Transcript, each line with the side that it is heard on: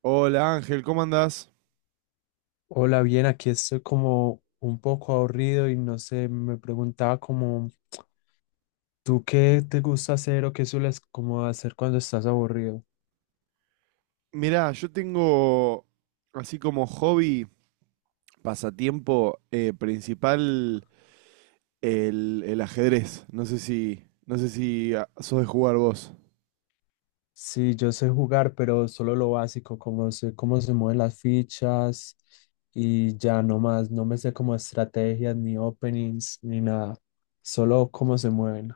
right: Hola Ángel, ¿cómo andás?
left: Hola, bien, aquí estoy como un poco aburrido y no sé, me preguntaba como, ¿tú qué te gusta hacer o qué sueles como hacer cuando estás aburrido?
right: Mirá, yo tengo así como hobby, pasatiempo principal el ajedrez. No sé si sos de jugar vos.
left: Sí, yo sé jugar, pero solo lo básico, como sé cómo se mueven las fichas y ya no más, no me sé como estrategias ni openings ni nada, solo cómo se mueven.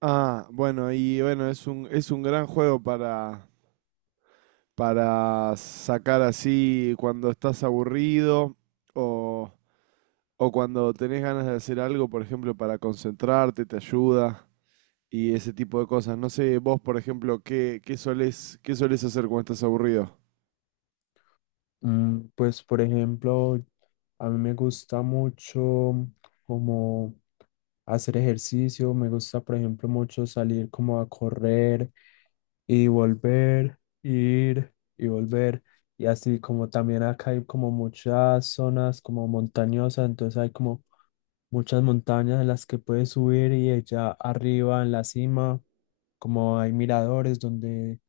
right: Ah, bueno, y bueno, es un gran juego para sacar así cuando estás aburrido o, o cuando tenés ganas de hacer algo, por ejemplo, para concentrarte, te ayuda. Y ese tipo de cosas. No sé, vos, por ejemplo, ¿qué qué solés hacer cuando estás aburrido?
left: Pues, por ejemplo, a mí me gusta mucho como hacer ejercicio, me gusta, por ejemplo, mucho salir como a correr y volver, ir y volver. Y así como también acá hay como muchas zonas como montañosas, entonces hay como muchas montañas en las que puedes subir y allá arriba en la cima, como hay miradores donde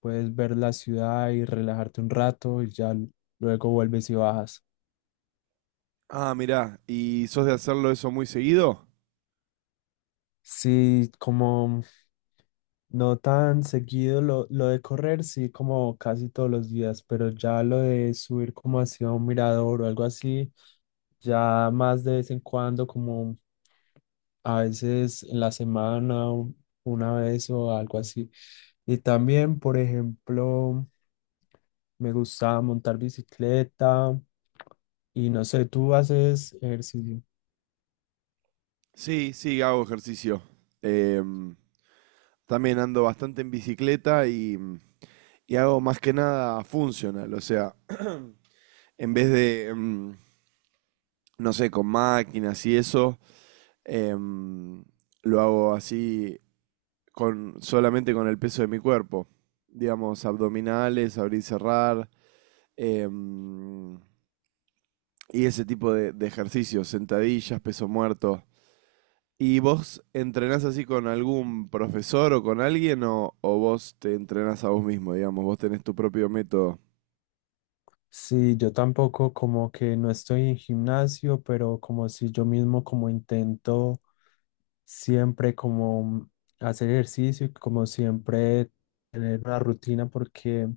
left: puedes ver la ciudad y relajarte un rato y ya luego vuelves y bajas.
right: Ah, mirá, ¿y sos de hacerlo eso muy seguido?
left: Sí, como no tan seguido lo de correr, sí, como casi todos los días, pero ya lo de subir como hacia un mirador o algo así, ya más de vez en cuando, como a veces en la semana, una vez o algo así. Y también, por ejemplo, me gusta montar bicicleta y no sé, tú haces ejercicio.
right: Sí, sí, hago ejercicio. Em, También ando bastante en bicicleta y y hago más que nada funcional, o sea, en vez de, no sé, con máquinas y eso, em, lo hago así con, solamente con el peso de mi cuerpo. Digamos, abdominales, abrir y cerrar. em, y ese tipo de ejercicios, sentadillas, peso muerto. ¿Y vos entrenás así con algún profesor o con alguien o vos te entrenás a vos mismo, digamos? Vos tenés tu propio método.
left: Sí, yo tampoco como que no estoy en gimnasio, pero como si yo mismo como intento siempre como hacer ejercicio y como siempre tener una rutina porque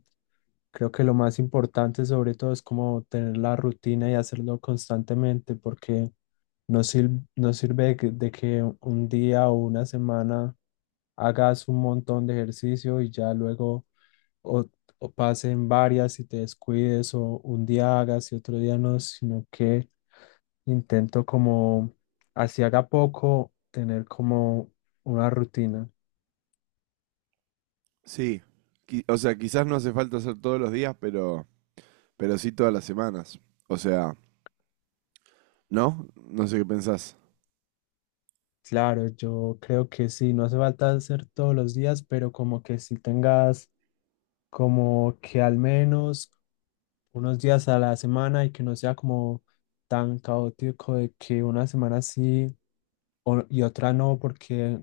left: creo que lo más importante sobre todo es como tener la rutina y hacerlo constantemente porque no sirve, no sirve de que un día o una semana hagas un montón de ejercicio y ya luego o, o pasen varias y te descuides o un día hagas y otro día no, sino que intento como, así haga poco, tener como una rutina.
right: Sí. O sea, quizás no hace falta hacer todos los días, pero sí todas las semanas. O sea, ¿no? No sé qué pensás.
left: Claro, yo creo que sí, no hace falta hacer todos los días, pero como que si tengas como que al menos unos días a la semana y que no sea como tan caótico de que una semana sí o- y otra no, porque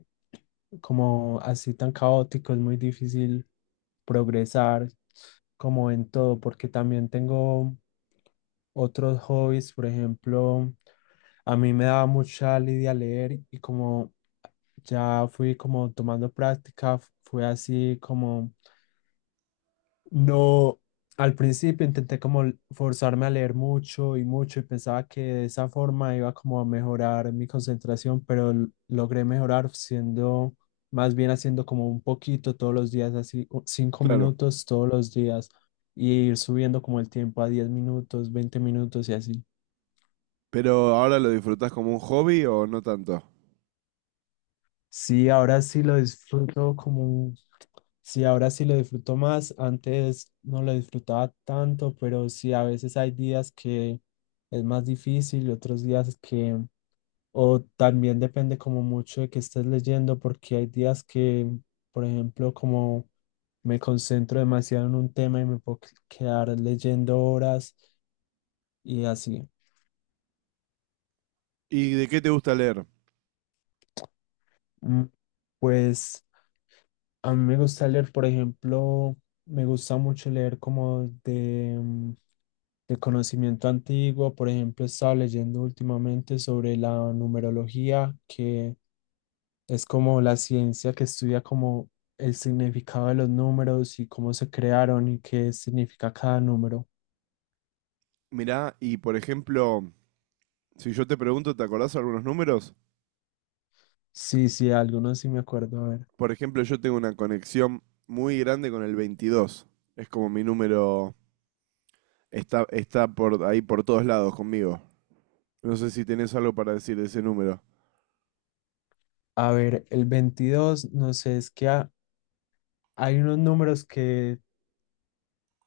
left: como así tan caótico es muy difícil progresar como en todo, porque también tengo otros hobbies, por ejemplo, a mí me daba mucha lidia leer y como ya fui como tomando práctica, fue así como... No, al principio intenté como forzarme a leer mucho y mucho y pensaba que de esa forma iba como a mejorar mi concentración, pero logré mejorar siendo, más bien haciendo como un poquito todos los días, así cinco
right: Claro.
left: minutos todos los días y ir subiendo como el tiempo a 10 minutos, 20 minutos y así.
right: Pero ahora lo disfrutás como un hobby o no tanto.
left: Sí, ahora sí lo disfruto como sí, ahora sí lo disfruto más. Antes no lo disfrutaba tanto, pero sí, a veces hay días que es más difícil y otros días que, o también depende como mucho de que estés leyendo, porque hay días que, por ejemplo, como me concentro demasiado en un tema y me puedo quedar leyendo horas y así.
right: ¿Y de qué te gusta leer?
left: Mm, Pues a mí me gusta leer, por ejemplo, me gusta mucho leer como de, de conocimiento antiguo. Por ejemplo, he estado leyendo últimamente sobre la numerología, que es como la ciencia que estudia como el significado de los números y cómo se crearon y qué significa cada número.
right: Mirá, y por ejemplo, si yo te pregunto, ¿te acordás algunos números?
left: Sí, sí, algunos sí me acuerdo.
right: Por ejemplo, yo tengo una conexión muy grande con el 22. Es como mi número, está, está por ahí por todos lados conmigo. No sé si tenés algo para decir de ese número.
left: A ver, el 22 no sé, es que hay unos números que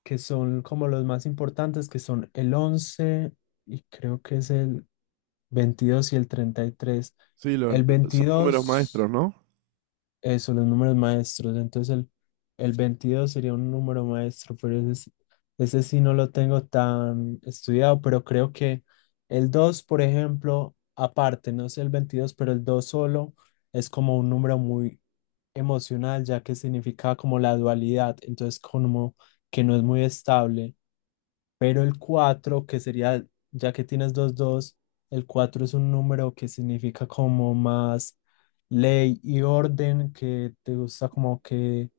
left: que son como los más importantes, que son el 11 y creo que es el 22 y el 33.
right: Sí, los-
left: El
right: Son números maestros,
left: veintidós,
right: ¿no?
left: los números maestros, entonces el 22 sería un número maestro, pero ese, ese sí no lo tengo tan estudiado, pero creo que el dos, por ejemplo, aparte, no sé el 22, pero el 2 solo es como un número muy emocional, ya que significa como la dualidad, entonces como que no es muy estable. Pero el 4 que sería, ya que tienes dos dos, el 4 es un número que significa como más ley y orden, que te gusta como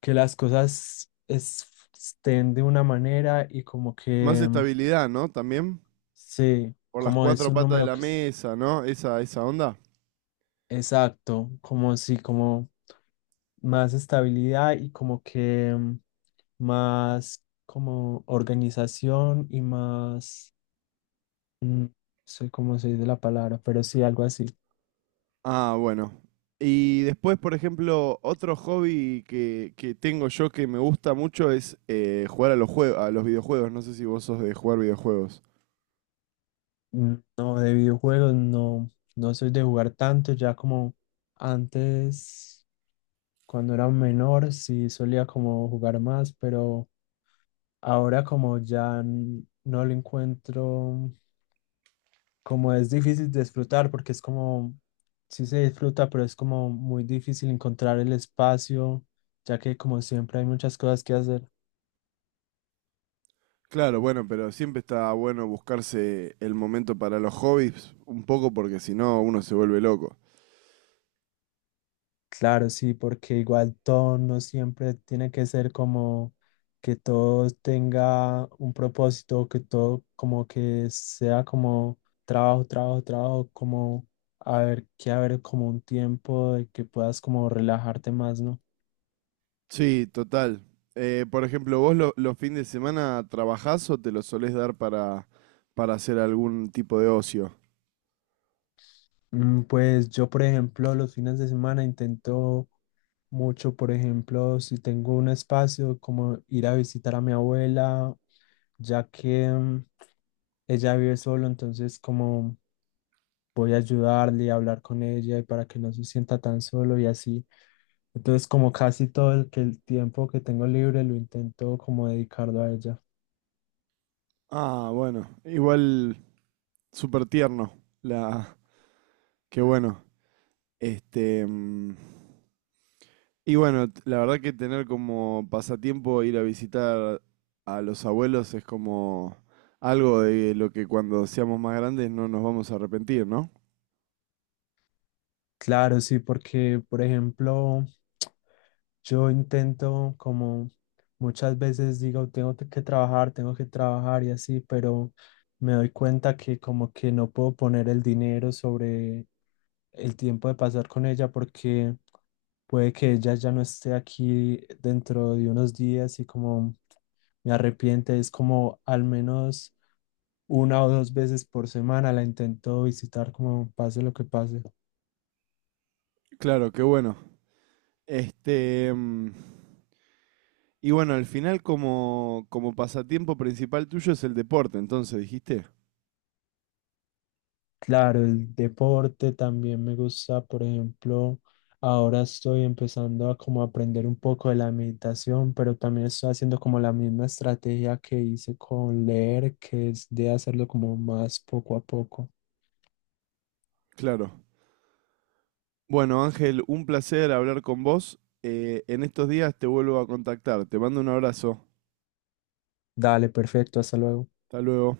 left: que las cosas estén de una manera y como
right: Más
left: que, mm,
right: estabilidad, ¿no? También
left: sí,
right: por las
left: como es
right: 4
left: un
right: patas de
left: número
right: la
left: que
right: mesa, ¿no? Esa onda.
left: exacto, como sí, como más estabilidad y como que, mm, más como organización y más... Mm, soy como soy de la palabra, pero sí, algo así.
right: Ah, bueno. Y después, por ejemplo, otro hobby que tengo yo que me gusta mucho es jugar a los a los videojuegos. No sé si vos sos de jugar videojuegos.
left: Mm, no, de videojuegos no, no soy de jugar tanto, ya como antes, cuando era menor, sí solía como jugar más, pero ahora como ya no lo encuentro, como es difícil disfrutar, porque es como, sí se disfruta, pero es como muy difícil encontrar el espacio, ya que como siempre hay muchas cosas que hacer.
right: Claro, bueno, pero siempre está bueno buscarse el momento para los hobbies, un poco porque si no uno se vuelve loco.
left: Claro, sí, porque igual todo no siempre tiene que ser como que todo tenga un propósito, que todo como que sea como trabajo, trabajo, trabajo, como a ver, que haber como un tiempo de que puedas como relajarte más, ¿no?
right: Sí, total. Por ejemplo, ¿ los fines de semana trabajás o te los solés dar para hacer algún tipo de ocio?
left: Pues yo, por ejemplo, los fines de semana intento mucho, por ejemplo, si tengo un espacio, como ir a visitar a mi abuela, ya que, ella vive solo, entonces como voy a ayudarle a hablar con ella y para que no se sienta tan solo y así. Entonces, como casi todo el, que el tiempo que tengo libre lo intento como dedicarlo a ella.
right: Ah, bueno, igual súper tierno. La, qué bueno. Este, mm, y bueno, la verdad que tener como pasatiempo ir a visitar a los abuelos es como algo de lo que cuando seamos más grandes no nos vamos a arrepentir, ¿no?
left: Claro, sí, porque, por ejemplo, yo intento como muchas veces digo, tengo que trabajar y así, pero me doy cuenta que como que no puedo poner el dinero sobre el tiempo de pasar con ella porque puede que ella ya no esté aquí dentro de unos días y como me arrepiente, es como al menos una o dos veces por semana la intento visitar como pase lo que pase.
right: Claro, qué bueno. Este, mm, y bueno, al final como, como pasatiempo principal tuyo es el deporte, entonces dijiste.
left: Claro, el deporte también me gusta, por ejemplo, ahora estoy empezando a como aprender un poco de la meditación, pero también estoy haciendo como la misma estrategia que hice con leer, que es de hacerlo como más poco a poco.
right: Claro. Bueno, Ángel, un placer hablar con vos. En estos días te vuelvo a contactar. Te mando un abrazo.
left: Dale, perfecto, hasta luego.
right: Hasta luego.